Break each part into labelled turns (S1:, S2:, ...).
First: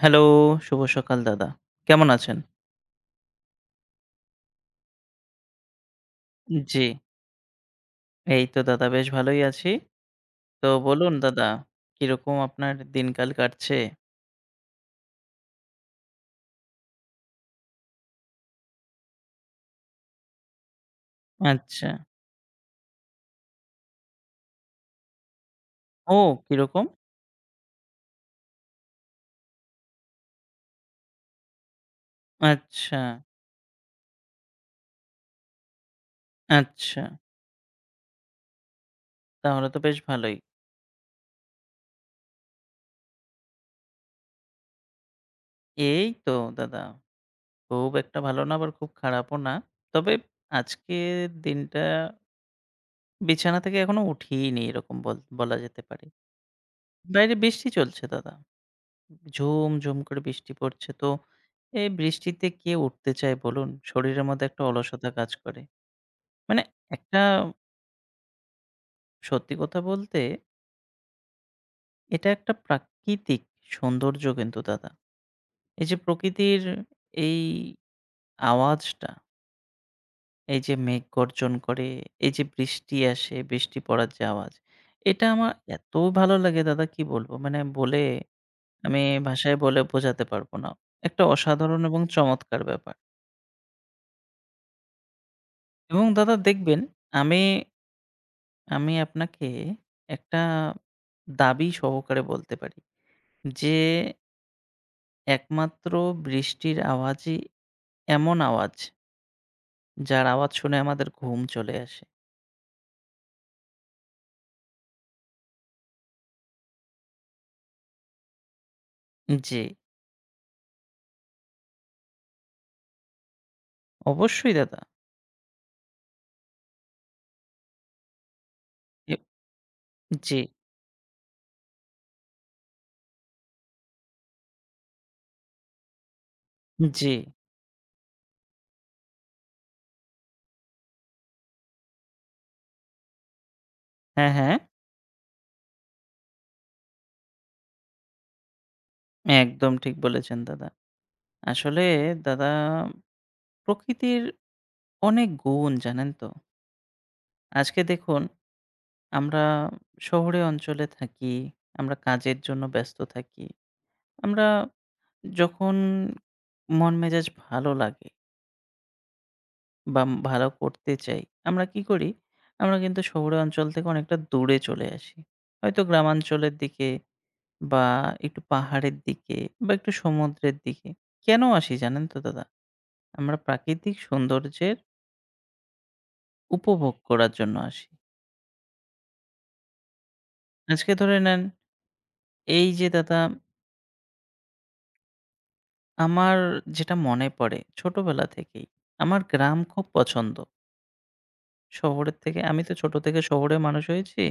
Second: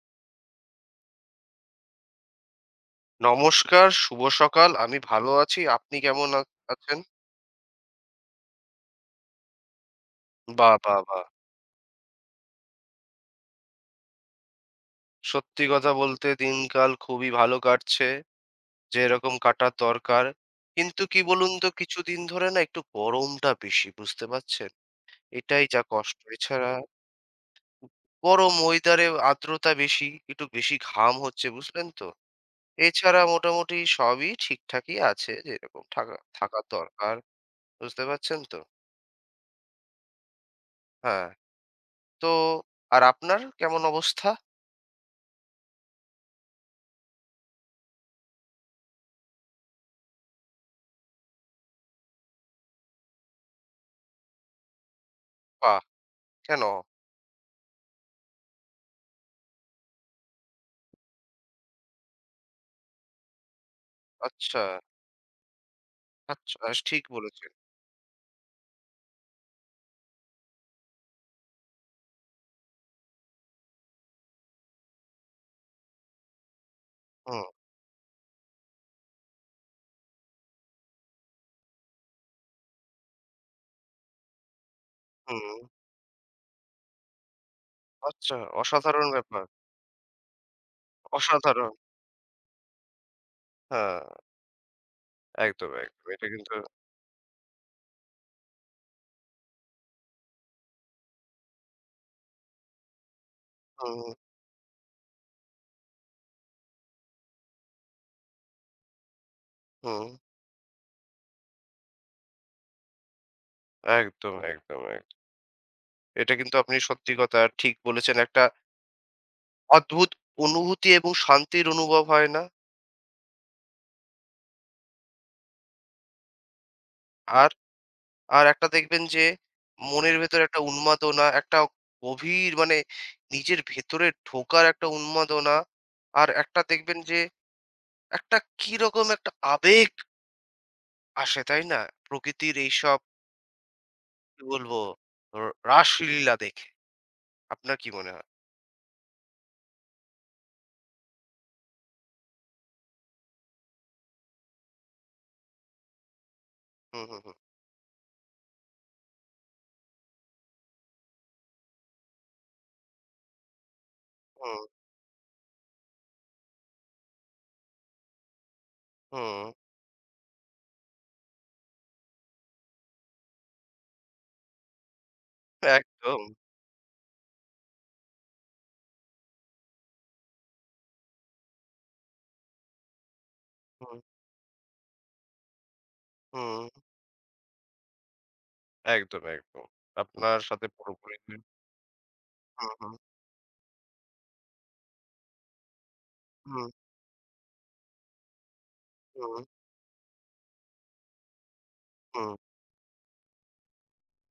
S1: Hello, শুভ সকাল দাদা। কেমন আছেন?
S2: নমস্কার, শুভ সকাল। আমি ভালো আছি। আপনি কেমন আ
S1: জি,
S2: আছেন?
S1: এই তো দাদা বেশ ভালোই আছি। তো
S2: বাহ! বাহ!
S1: বলুন
S2: বাহ!
S1: দাদা, কিরকম আপনার দিনকাল কাটছে?
S2: সত্যি কথা বলতে দিনকাল খুবই ভালো কাটছে। যেরকম কাটার দরকার। কিন্তু কি বলুন তো
S1: আচ্ছা।
S2: কিছুদিন ধরে না একটু গরমটা বেশি, বুঝতে পারছেন? এটাই যা কষ্ট।
S1: ও
S2: এছাড়া
S1: কিরকম?
S2: গরম ওয়েদারে আর্দ্রতা বেশি, একটু বেশি ঘাম হচ্ছে, বুঝলেন তো?
S1: আচ্ছা,
S2: এছাড়া মোটামুটি সবই ঠিকঠাকই আছে যেরকম থাকা থাকার
S1: আচ্ছা।
S2: দরকার। বুঝতে পারছেন তো?
S1: তাহলে তো বেশ ভালোই।
S2: হ্যাঁ। তো আর আপনার কেমন অবস্থা?
S1: এই তো দাদা, খুব একটা ভালো না আবার খুব খারাপও না। তবে আজকের দিনটা বিছানা থেকে এখনো উঠিনি এরকম বলা
S2: বাহ!
S1: যেতে পারে।
S2: কেন?
S1: বাইরে বৃষ্টি চলছে দাদা। ঝুম, ঝুম করে বৃষ্টি পড়ছে। তো এই বৃষ্টিতে কে উঠতে চায় বলুন? শরীরের মধ্যে
S2: আচ্ছা,
S1: একটা অলসতা কাজ করে। মানে
S2: আচ্ছা ঠিক
S1: একটা
S2: বলেছেন।
S1: সত্যি কথা বলতে এটা একটা প্রাকৃতিক সৌন্দর্য কিন্তু দাদা। এই যে প্রকৃতির এই
S2: হুম,
S1: আওয়াজটা, এই যে মেঘ গর্জন করে, এই যে বৃষ্টি আসে, বৃষ্টি পড়ার যে আওয়াজ, এটা
S2: হুম।
S1: আমার এত ভালো লাগে দাদা কি বলবো? মানে বলে
S2: আচ্ছা,
S1: আমি
S2: অসাধারণ ব্যাপার।
S1: ভাষায় বলে বোঝাতে পারব না। একটা
S2: অসাধারণ।
S1: অসাধারণ এবং চমৎকার ব্যাপার।
S2: হ্যাঁ, একদম,
S1: এবং
S2: একদম। এটা
S1: দাদা
S2: কিন্তু
S1: দেখবেন আমি, আমি আপনাকে একটা দাবি সহকারে বলতে পারি যে
S2: হুম,
S1: একমাত্র বৃষ্টির আওয়াজই এমন আওয়াজ
S2: হুম।
S1: যার আওয়াজ শুনে আমাদের ঘুম চলে আসে।
S2: একদম, একদম, একদম। এটা কিন্তু আপনি সত্যি কথা ঠিক বলেছেন। একটা
S1: জি,
S2: অদ্ভুত অনুভূতি এবং শান্তির অনুভব হয় না?
S1: অবশ্যই দাদা।
S2: আর, আর একটা দেখবেন
S1: এ
S2: যে মনের
S1: জি,
S2: ভেতরে একটা উন্মাদনা, একটা গভীর মানে নিজের ভেতরে ঢোকার একটা উন্মাদনা। আর একটা দেখবেন
S1: জি।
S2: যে একটা কিরকম একটা আবেগ আসে, তাই না? প্রকৃতির এইসব
S1: হ্যাঁ,
S2: কি
S1: হ্যাঁ।
S2: বলবো র রাসলীলা দেখে। আপনার কি মনে হয়?
S1: একদম ঠিক বলেছেন দাদা। আসলে দাদা প্রকৃতির অনেক গুণ জানেন তো?
S2: হুম, হুম, হুম,
S1: আজকে দেখুন আমরা শহুরে অঞ্চলে থাকি, আমরা কাজের জন্য ব্যস্ত থাকি। আমরা
S2: হুম,
S1: যখন মন মেজাজ ভালো লাগে
S2: হুম,
S1: বা ভালো করতে চাই, আমরা কি করি? আমরা কিন্তু শহুরে অঞ্চল থেকে অনেকটা দূরে চলে আসি। হয়তো
S2: একদম।
S1: গ্রামাঞ্চলের দিকে বা একটু পাহাড়ের দিকে বা একটু সমুদ্রের দিকে। কেন আসি জানেন তো দাদা? আমরা প্রাকৃতিক
S2: হুম,
S1: সৌন্দর্যের
S2: হুম,
S1: উপভোগ করার জন্য আসি।
S2: একদম, একদম। আপনার সাথে
S1: আজকে
S2: পুরোপুরি
S1: ধরে
S2: agree।
S1: নেন এই
S2: হুম,
S1: যে
S2: হুম,
S1: দাদা আমার
S2: হুম,
S1: যেটা মনে পড়ে ছোটবেলা থেকেই, আমার
S2: হুম,
S1: গ্রাম খুব পছন্দ। শহরের
S2: হুম,
S1: থেকে আমি তো ছোট থেকে শহরে মানুষ হয়েছি।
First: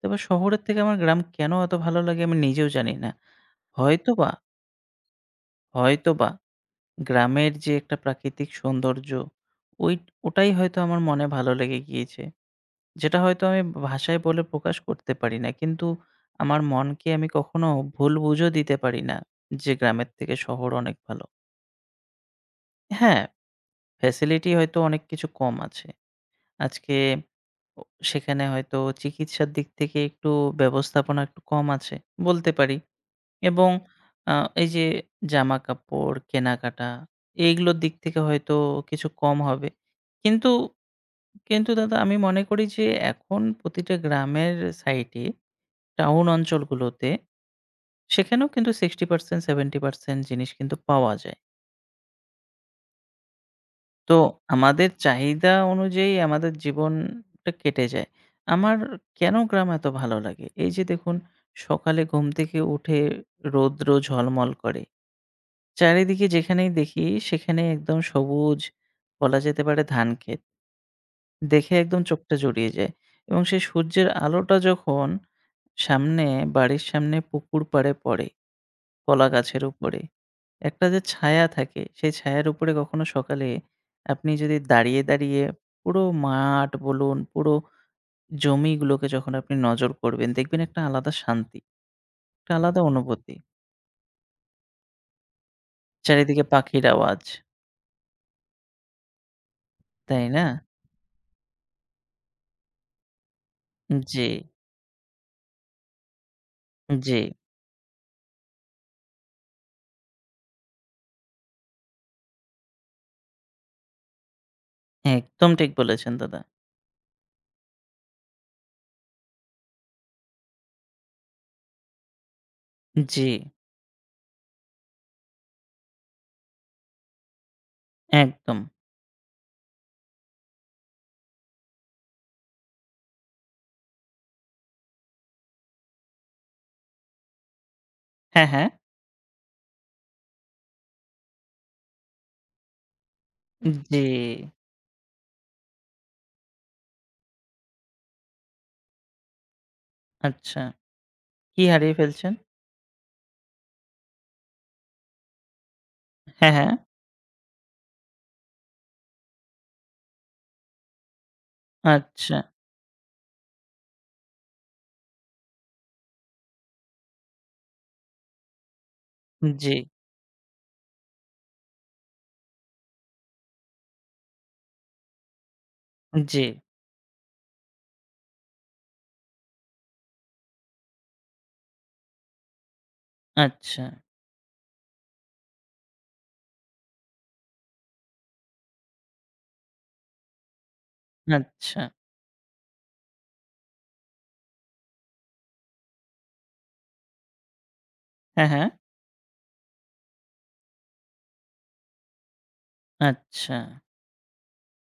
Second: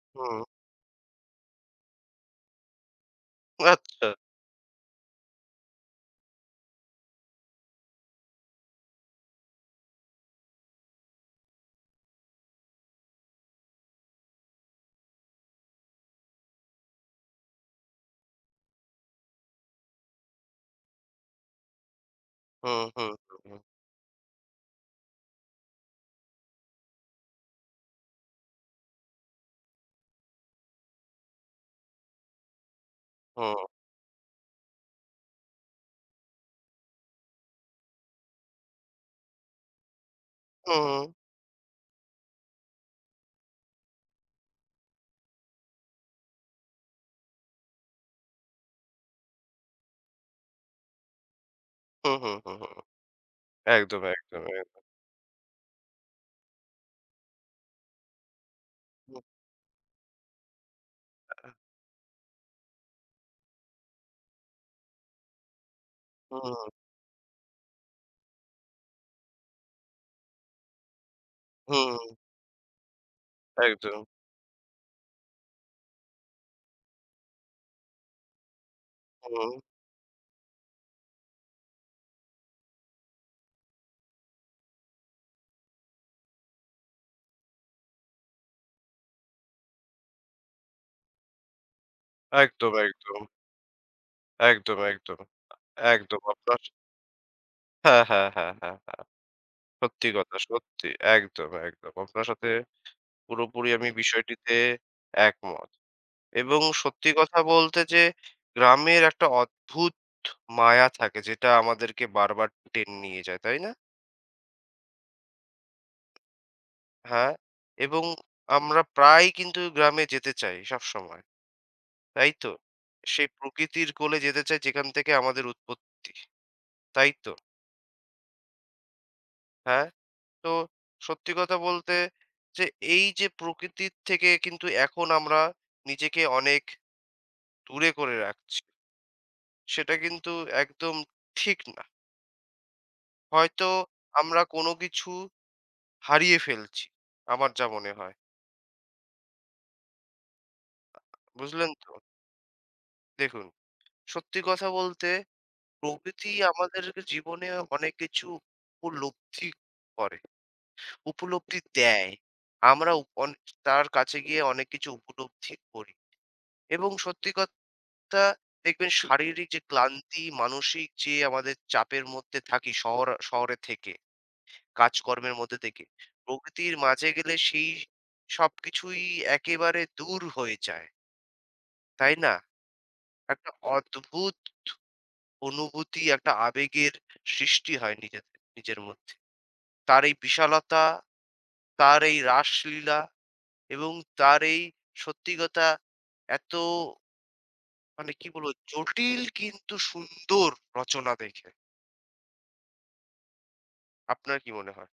S1: তবে
S2: হুম,
S1: শহরের থেকে আমার গ্রাম কেন এত ভালো লাগে আমি নিজেও জানি না।
S2: আচ্ছা।
S1: হয়তোবা, হয়তোবা গ্রামের যে একটা প্রাকৃতিক সৌন্দর্য ওই ওটাই হয়তো আমার মনে ভালো লেগে গিয়েছে। যেটা হয়তো আমি ভাষায় বলে প্রকাশ করতে পারি না। কিন্তু আমার মনকে আমি কখনো ভুল বুঝও দিতে পারি না যে গ্রামের থেকে শহর অনেক ভালো।
S2: হুম, হুম,
S1: হ্যাঁ,
S2: হুম, হুম,
S1: ফ্যাসিলিটি হয়তো অনেক কিছু কম আছে। আজকে ও সেখানে হয়তো চিকিৎসার দিক থেকে একটু ব্যবস্থাপনা একটু কম আছে বলতে পারি
S2: হুম,
S1: এবং আ এই যে জামাকাপড় কেনাকাটা এইগুলোর দিক থেকে হয়তো কিছু কম হবে। কিন্তু,
S2: হুম,
S1: কিন্তু দাদা আমি মনে করি যে এখন প্রতিটা গ্রামের সাইডে টাউন অঞ্চলগুলোতে সেখানেও কিন্তু 60% 70% জিনিস কিন্তু পাওয়া যায়।
S2: হুম, হুম, হুম, একদম,
S1: তো
S2: একদম, একদম।
S1: আমাদের চাহিদা অনুযায়ী আমাদের জীবনটা কেটে যায়। আমার কেন গ্রাম এত ভালো লাগে? এই যে দেখুন সকালে ঘুম থেকে উঠে রৌদ্র ঝলমল করে। চারিদিকে
S2: হুম,
S1: যেখানেই দেখি সেখানে একদম সবুজ বলা যেতে পারে ধান ক্ষেত। দেখে
S2: হুম,
S1: একদম চোখটা জুড়িয়ে যায় এবং সেই
S2: একদম,
S1: সূর্যের আলোটা যখন সামনে বাড়ির সামনে পুকুর পাড়ে পড়ে, কলা
S2: হুম,
S1: গাছের উপরে। একটা যে ছায়া থাকে, সেই ছায়ার উপরে কখনো সকালে আপনি যদি দাঁড়িয়ে পুরো মাঠ বলুন, পুরো জমিগুলোকে যখন আপনি নজর করবেন, দেখবেন একটা আলাদা শান্তি, একটা
S2: একদম,
S1: আলাদা
S2: একদম,
S1: অনুভূতি।
S2: একদম, একদম, একদম
S1: চারিদিকে
S2: আপনার
S1: পাখির আওয়াজ,
S2: হ্যাঁ, হ্যাঁ, হ্যাঁ, হ্যাঁ, হ্যাঁ। সত্যি
S1: তাই
S2: কথা,
S1: না?
S2: সত্যি। একদম, একদম। আপনার সাথে পুরোপুরি আমি
S1: জি,
S2: বিষয়টিতে একমত। এবং সত্যি
S1: জি,
S2: কথা বলতে যে গ্রামের একটা অদ্ভুত মায়া থাকে যেটা আমাদেরকে বারবার টেনে নিয়ে যায়, তাই না?
S1: একদম ঠিক বলেছেন দাদা।
S2: হ্যাঁ, এবং আমরা প্রায়ই কিন্তু গ্রামে যেতে চাই সবসময়, তাই তো?
S1: জি,
S2: সেই প্রকৃতির কোলে যেতে চাই যেখান থেকে আমাদের উৎপত্তি, তাই তো?
S1: একদম।
S2: হ্যাঁ, তো সত্যি কথা বলতে যে এই যে প্রকৃতির থেকে কিন্তু এখন আমরা নিজেকে অনেক দূরে করে
S1: হ্যাঁ,
S2: রাখছি।
S1: হ্যাঁ।
S2: সেটা কিন্তু একদম ঠিক না। হয়তো
S1: জি,
S2: আমরা কোনো কিছু হারিয়ে ফেলছি। আমার যা মনে হয়।
S1: আচ্ছা। কি
S2: বুঝলেন তো?
S1: হারিয়ে ফেলছেন?
S2: দেখুন, সত্যি কথা বলতে প্রকৃতি
S1: হ্যাঁ, হ্যাঁ।
S2: আমাদেরকে জীবনে অনেক কিছু উপলব্ধি করে, উপলব্ধি দেয়।
S1: আচ্ছা।
S2: আমরা উপ অন তার কাছে গিয়ে অনেক কিছু উপলব্ধি করি এবং সত্যি কথা দেখবেন শারীরিক যে
S1: জি,
S2: ক্লান্তি, মানসিক যে আমাদের চাপের মধ্যে থাকি শহরে থেকে কাজকর্মের মধ্যে থেকে।
S1: জি।
S2: প্রকৃতির মাঝে গেলে সেই সবকিছুই একেবারে দূর হয়ে যায়। তাই না? একটা
S1: আচ্ছা,
S2: অদ্ভুত অনুভূতি, একটা আবেগের সৃষ্টি হয় নিজেদের নিজের মধ্যে। তার এই বিশালতা,
S1: আচ্ছা।
S2: তার এই রাসলীলা এবং তার এই সত্যি কথা এত মানে কি
S1: হ্যাঁ,
S2: বলবো
S1: হ্যাঁ।
S2: জটিল কিন্তু সুন্দর রচনা দেখে।
S1: আচ্ছা।
S2: আপনার কি মনে হয়?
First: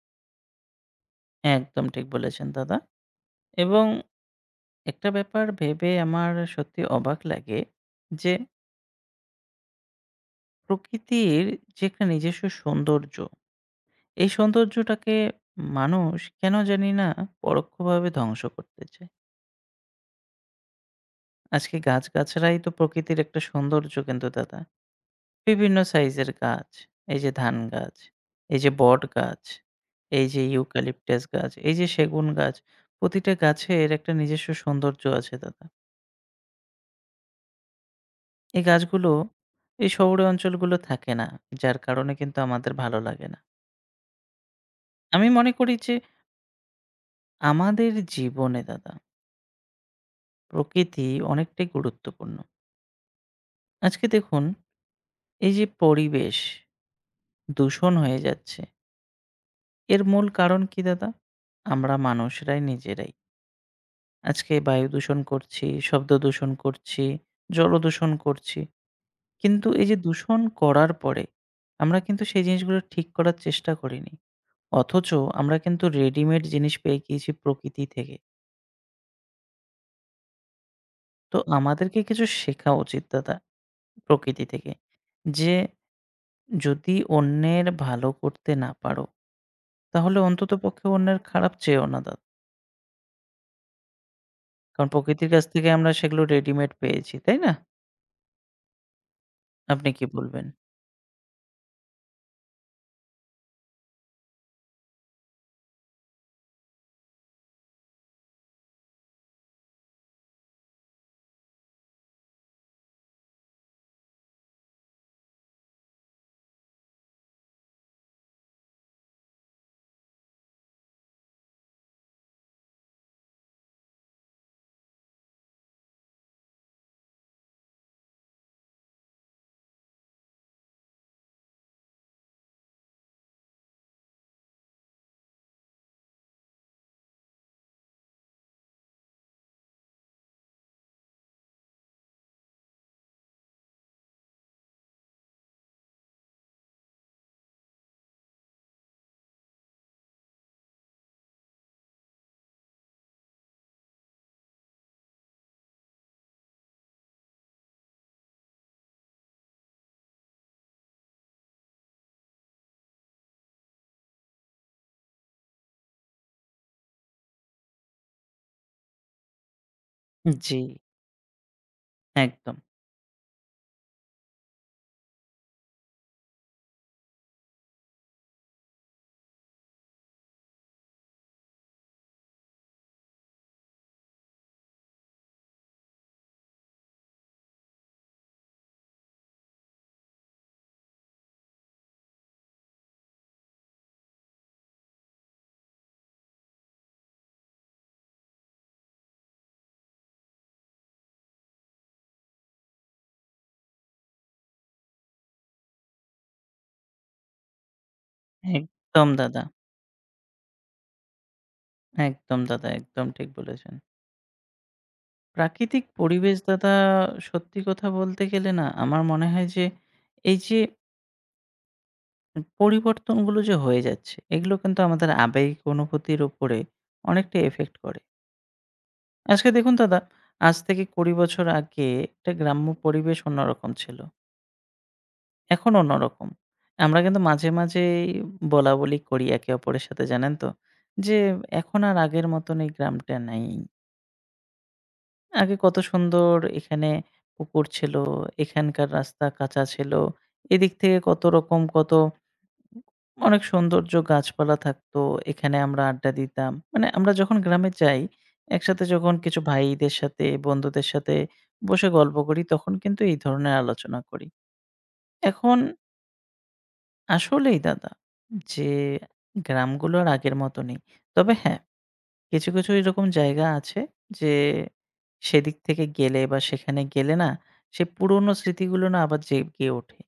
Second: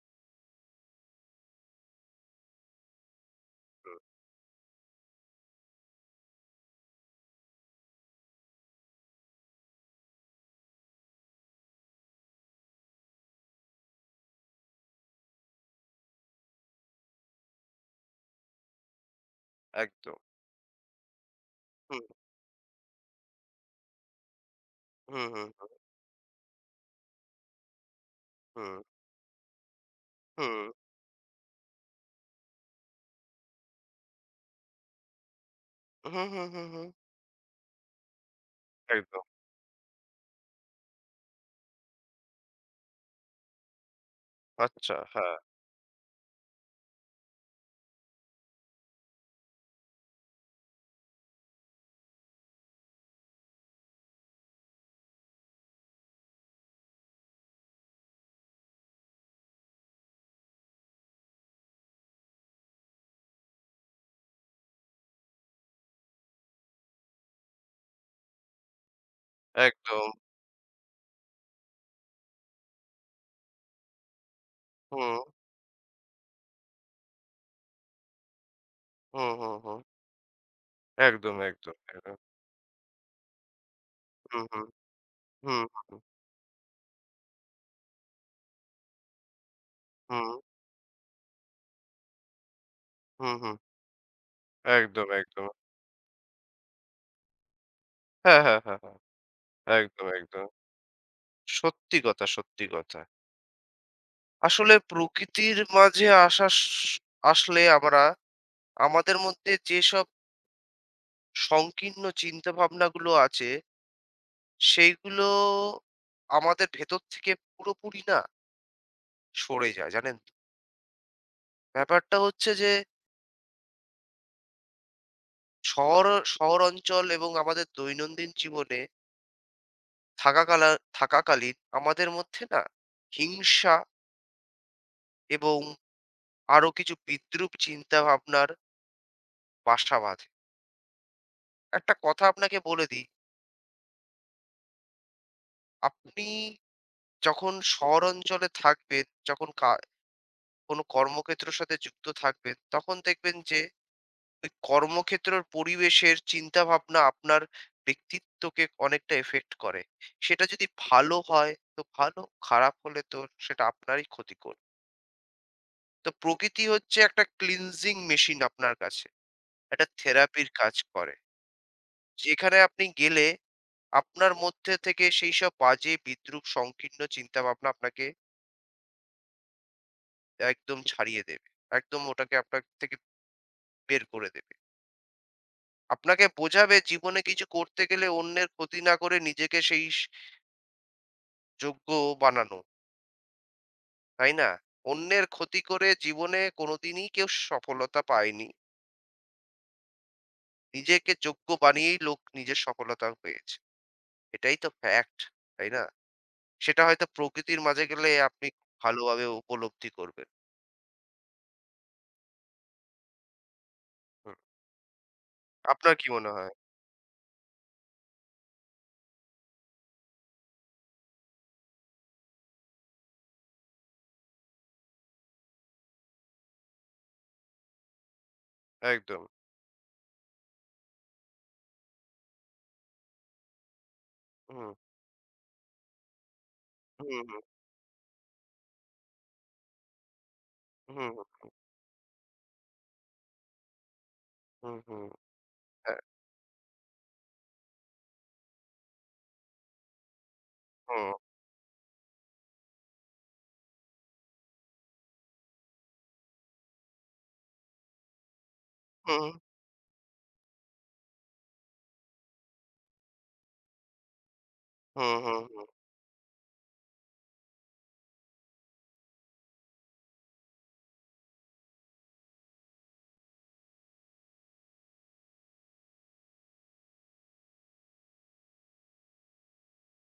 S1: একদম ঠিক বলেছেন দাদা। এবং
S2: হুম,
S1: একটা ব্যাপার ভেবে আমার সত্যি অবাক লাগে যে, প্রকৃতির যে একটা নিজস্ব সৌন্দর্য, এই সৌন্দর্যটাকে মানুষ কেন জানি না পরোক্ষভাবে ধ্বংস করতে চায়।
S2: একদম।
S1: আজকে
S2: হুম,
S1: গাছগাছড়াই তো প্রকৃতির একটা সৌন্দর্য কিন্তু দাদা।
S2: হুম, হুম, হুম,
S1: বিভিন্ন সাইজের গাছ, এই যে ধান গাছ, এই যে
S2: হুম,
S1: বট গাছ, এই যে
S2: হুম,
S1: ইউক্যালিপটাস গাছ, এই যে সেগুন গাছ, প্রতিটা গাছের একটা নিজস্ব সৌন্দর্য আছে দাদা।
S2: হুম, হুম, হুম, হুম।
S1: এই গাছগুলো
S2: একদম।
S1: এই শহুরে অঞ্চলগুলো থাকে না। যার কারণে কিন্তু আমাদের ভালো লাগে না।
S2: আচ্ছা,
S1: আমি
S2: হ্যাঁ,
S1: মনে করি যে আমাদের জীবনে দাদা প্রকৃতি অনেকটাই গুরুত্বপূর্ণ। আজকে দেখুন এই যে পরিবেশ দূষণ হয়ে যাচ্ছে, এর মূল কারণ কি দাদা? আমরা মানুষরাই নিজেরাই। আজকে বায়ু দূষণ করছি, শব্দ দূষণ করছি, জল দূষণ করছি। কিন্তু এই যে
S2: একদম।
S1: দূষণ করার পরে আমরা কিন্তু সেই জিনিসগুলো ঠিক করার চেষ্টা করিনি। অথচ
S2: হুম,
S1: আমরা কিন্তু রেডিমেড জিনিস পেয়ে গিয়েছি প্রকৃতি থেকে।
S2: হুম, হুম, হুম। একদম,
S1: তো
S2: একদম,
S1: আমাদেরকে
S2: একদম।
S1: কিছু শেখা উচিত দাদা
S2: হুম,
S1: প্রকৃতি
S2: হুম,
S1: থেকে। যে
S2: হুম, হুম,
S1: যদি অন্যের ভালো করতে না পারো, তাহলে
S2: হুম,
S1: অন্ততপক্ষে অন্যের খারাপ চেয়েও না দাদা।
S2: হুম, হুম।
S1: কারণ
S2: একদম,
S1: প্রকৃতির কাছ
S2: একদম।
S1: থেকে আমরা সেগুলো রেডিমেড পেয়েছি, তাই না?
S2: হ্যাঁ, হ্যাঁ, হ্যাঁ, হ্যাঁ।
S1: আপনি
S2: একদম,
S1: কি বলবেন?
S2: একদম। সত্যি কথা, সত্যি কথা। আসলে প্রকৃতির মাঝে আসা স আসলে আমরা আমাদের মধ্যে যেসব সংকীর্ণ চিন্তাভাবনাগুলো আছে, সেইগুলো আমাদের ভেতর থেকে পুরোপুরি না সরে যায়, জানেন তো? ব্যাপারটা হচ্ছে যে শহর শহর অঞ্চল এবং আমাদের দৈনন্দিন জীবনে থাকাকালা থাকাকালীন আমাদের মধ্যে না হিংসা এবং আরো কিছু বিদ্রূপ চিন্তা ভাবনার বাসা বাঁধে। একটা কথা আপনাকে বলে দিই, আপনি যখন শহর অঞ্চলে থাকবেন যখন কোনো কর্মক্ষেত্রের সাথে যুক্ত থাকবেন তখন দেখবেন যে ওই কর্মক্ষেত্রের পরিবেশের চিন্তাভাবনা আপনার ব্যক্তিত্বকে অনেকটা এফেক্ট করে। সেটা যদি ভালো হয় তো ভালো, খারাপ হলে তো সেটা আপনারই ক্ষতিকর। তো প্রকৃতি হচ্ছে একটা ক্লিনজিং মেশিন আপনার কাছে। একটা থেরাপির
S1: জি,
S2: কাজ করে। যেখানে
S1: একদম।
S2: আপনি গেলে আপনার মধ্যে থেকে সেইসব বাজে, বিদ্রূপ, সংকীর্ণ চিন্তাভাবনা আপনাকে একদম ছাড়িয়ে দেবে। একদম ওটাকে আপনার থেকে বের করে দেবে। আপনাকে বোঝাবে জীবনে কিছু করতে গেলে অন্যের ক্ষতি না করে নিজেকে সেই স যোগ্য বানানো, তাই না? অন্যের ক্ষতি করে জীবনে কোনোদিনই কেউ সফলতা পায়নি। নিজেকে যোগ্য বানিয়েই লোক নিজের সফলতা পেয়েছে। এটাই তো ফ্যাক্ট, তাই না? সেটা হয়তো প্রকৃতির মাঝে গেলে আপনি
S1: একদম
S2: ভালোভাবে
S1: দাদা।
S2: উপলব্ধি করবেন।
S1: একদম দাদা, একদম ঠিক বলেছেন।
S2: হুম।
S1: প্রাকৃতিক
S2: আপনার কি মনে
S1: পরিবেশ
S2: হয়?
S1: দাদা সত্যি কথা বলতে গেলে না আমার মনে হয় যে এই যে পরিবর্তনগুলো যে হয়ে যাচ্ছে, এগুলো কিন্তু আমাদের আবেগিক অনুভূতির উপরে অনেকটা এফেক্ট করে।
S2: একদম।
S1: আজকে দেখুন দাদা, আজ থেকে ২০ বছর আগে একটা গ্রাম্য পরিবেশ অন্যরকম ছিল।
S2: হুম,
S1: এখন অন্যরকম। আমরা কিন্তু
S2: হুম, হুম,
S1: মাঝেই বলাবলি করি একে অপরের সাথে জানেন তো?
S2: হুম,
S1: যে এখন আর আগের মতন এই গ্রামটা নাই।
S2: হুম, হুম,
S1: আগে কত
S2: হ্যাঁ,
S1: সুন্দর এখানে পুকুর ছিল, এখানকার রাস্তা কাঁচা ছিল। এদিক থেকে
S2: হুম,
S1: কত রকম কত অনেক সৌন্দর্য গাছপালা থাকতো। এখানে আমরা আড্ডা দিতাম। মানে আমরা যখন গ্রামে যাই, একসাথে যখন
S2: হুম,
S1: কিছু ভাইদের সাথে, বন্ধুদের সাথে বসে গল্প করি, তখন কিন্তু এই ধরনের আলোচনা করি।
S2: হুম, হুম,
S1: এখন
S2: হুম,
S1: আসলেই দাদা যে গ্রামগুলো আর আগের মতো নেই। তবে হ্যাঁ, কিছু এরকম জায়গা আছে যে সেদিক থেকে গেলে বা সেখানে গেলে না, সেই পুরনো স্মৃতিগুলো না আবার জেগে ওঠে।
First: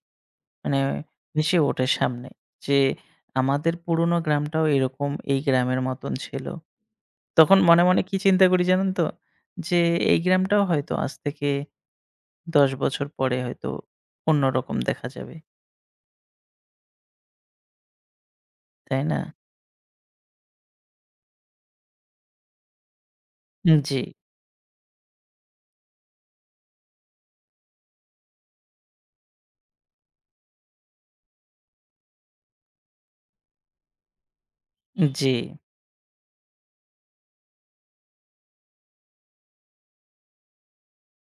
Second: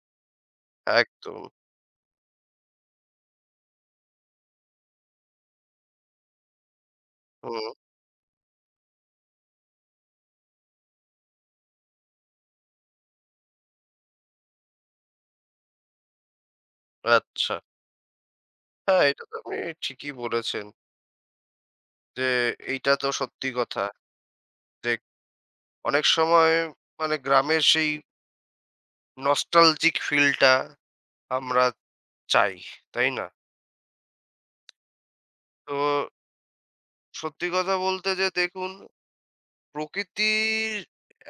S1: মানে
S2: একদম,
S1: ভেসে ওঠে সামনে যে আমাদের পুরনো গ্রামটাও এরকম এই গ্রামের মতন ছিল। তখন
S2: হুম,
S1: মনে কি চিন্তা করি জানেন তো? যে এই গ্রামটাও হয়তো আজ থেকে ১০ বছর পরে হয়তো অন্যরকম দেখা যাবে।
S2: আচ্ছা।
S1: তাই
S2: হ্যাঁ,
S1: না?
S2: এটা তো আপনি ঠিকই বলেছেন যে এইটা তো সত্যি কথা
S1: জি,
S2: যে অনেক সময় মানে গ্রামের সেই নস্টালজিক ফিলটা আমরা চাই, তাই না?
S1: জি,
S2: তো সত্যি কথা বলতে যে দেখুন, প্রকৃতির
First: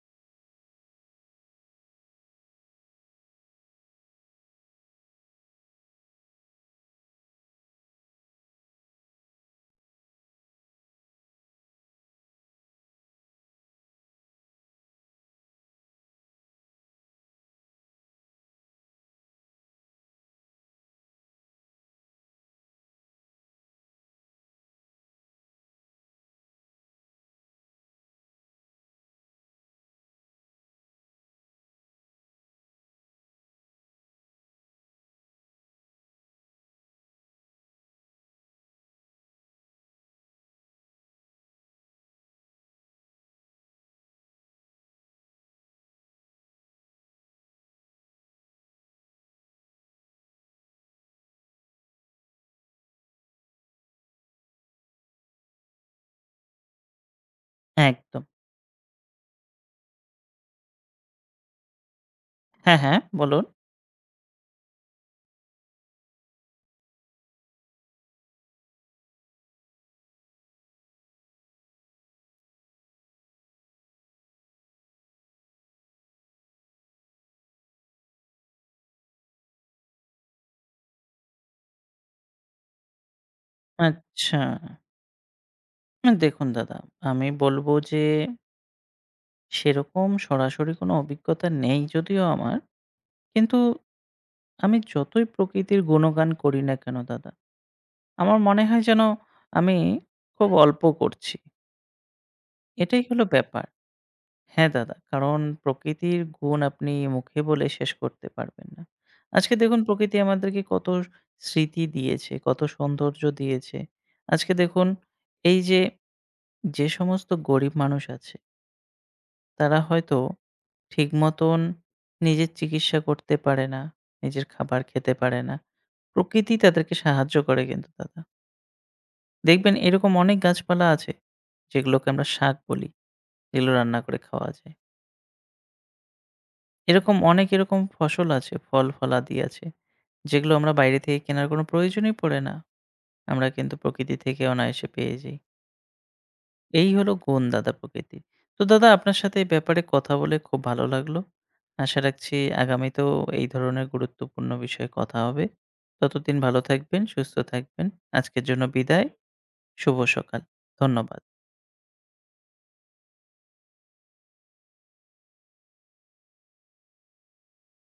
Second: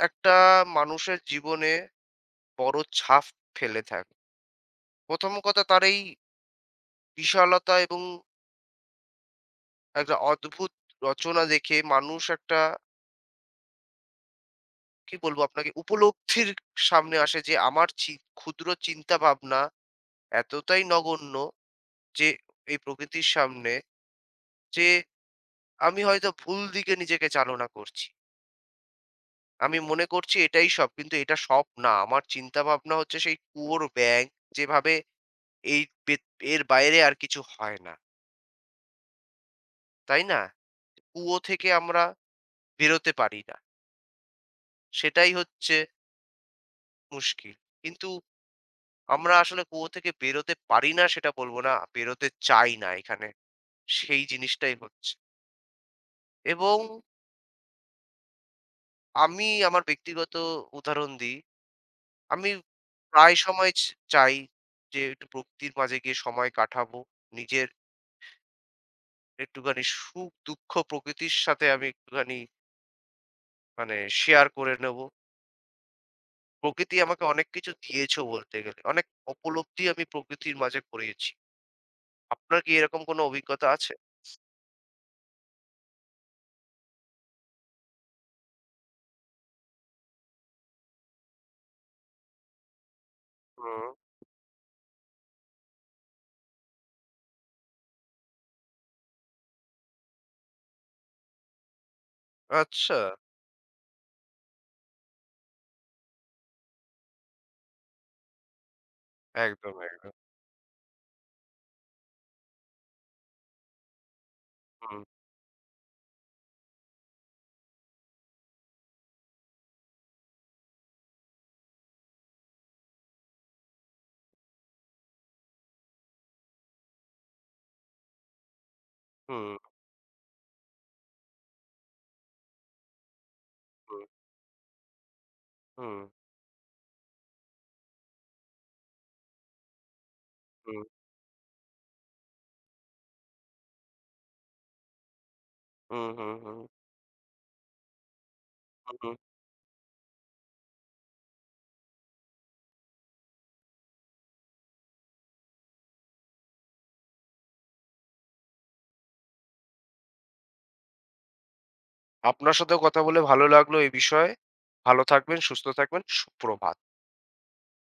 S2: একটা মানুষের জীবনে বড় ছাপ ফেলে থাকে। ১ম কথা তার এই বিশালতা এবং একটা অদ্ভুত রচনা দেখে মানুষ একটা কি বলবো আপনাকে উপলব্ধির সামনে আসে যে আমার ক্ষুদ্র চিন্তা ভাবনা এতটাই নগণ্য যে এই প্রকৃতির সামনে যে আমি হয়তো ভুল দিকে নিজেকে চালনা করছি। আমি মনে করছি এটাই সব। কিন্তু এটা সব না। আমার চিন্তাভাবনা হচ্ছে সেই কুয়োর ব্যাঙ, যেভাবে এই বে এর বাইরে আর কিছু হয় না। তাই না? কুয়ো থেকে আমরা বেরোতে পারি না। সেটাই হচ্ছে মুশকিল। কিন্তু আমরা আসলে কুয়ো থেকে বেরোতে পারি না সেটা বলব না। বেরোতে চাই না এখানে। সেই জিনিসটাই হচ্ছে। এবং
S1: একদম।
S2: আমি আমার ব্যক্তিগত উদাহরণ দিই। আমি
S1: হ্যাঁ, হ্যাঁ,
S2: প্রায়
S1: বলুন।
S2: সময় চাই যে একটু প্রকৃতির মাঝে গিয়ে সময় কাটাবো। নিজের একটুখানি সুখ-দুঃখ প্রকৃতির সাথে আমি একটুখানি মানে শেয়ার করে নেবো। প্রকৃতি আমাকে অনেক কিছু দিয়েছেও বলতে গেলে। অনেক উপলব্ধি আমি প্রকৃতির মাঝে করিয়েছি। আপনার কি এরকম কোনো অভিজ্ঞতা আছে?
S1: আচ্ছা। না দেখুন দাদা, আমি বলব যে সেরকম সরাসরি কোনো অভিজ্ঞতা নেই যদিও আমার। কিন্তু
S2: হুম,
S1: আমি যতই প্রকৃতির গুণগান করি না কেন দাদা আমার মনে হয় যেন আমি খুব অল্প করছি।
S2: আচ্ছা।
S1: এটাই হলো ব্যাপার। হ্যাঁ দাদা, কারণ প্রকৃতির গুণ আপনি মুখে বলে শেষ করতে পারবেন না। আজকে
S2: একদম,
S1: দেখুন
S2: একদম।
S1: প্রকৃতি আমাদেরকে কত স্মৃতি দিয়েছে, কত সৌন্দর্য দিয়েছে। আজকে দেখুন
S2: হুম,
S1: এই যে, যে সমস্ত গরিব মানুষ আছে তারা হয়তো ঠিক মতন নিজের চিকিৎসা করতে পারে না, নিজের খাবার খেতে পারে না। প্রকৃতি তাদেরকে সাহায্য করে কিন্তু দাদা।
S2: হুম,
S1: দেখবেন এরকম অনেক গাছপালা আছে যেগুলোকে আমরা শাক বলি, এগুলো রান্না
S2: হুম,
S1: করে খাওয়া যায়।
S2: হুম,
S1: এরকম অনেক এরকম ফসল আছে, ফল-ফলাদি আছে, যেগুলো আমরা
S2: হুম,
S1: বাইরে থেকে কেনার কোনো প্রয়োজনই পড়ে না। আমরা কিন্তু প্রকৃতি থেকে অনায়াসে পেয়ে যাই।
S2: হুম, হুম, হুম,
S1: এই হলো গুণ দাদা প্রকৃতি। তো দাদা
S2: হুম, হুম।
S1: আপনার সাথে এই ব্যাপারে কথা বলে খুব ভালো লাগলো। আশা রাখছি আগামীতেও এই ধরনের গুরুত্বপূর্ণ বিষয়ে কথা হবে। ততদিন ভালো থাকবেন, সুস্থ থাকবেন। আজকের জন্য বিদায়। শুভ সকাল। ধন্যবাদ।
S2: আপনার সাথেও কথা বলে ভালো লাগলো এই বিষয়ে। ভালো থাকবেন, সুস্থ থাকবেন। সুপ্রভাত।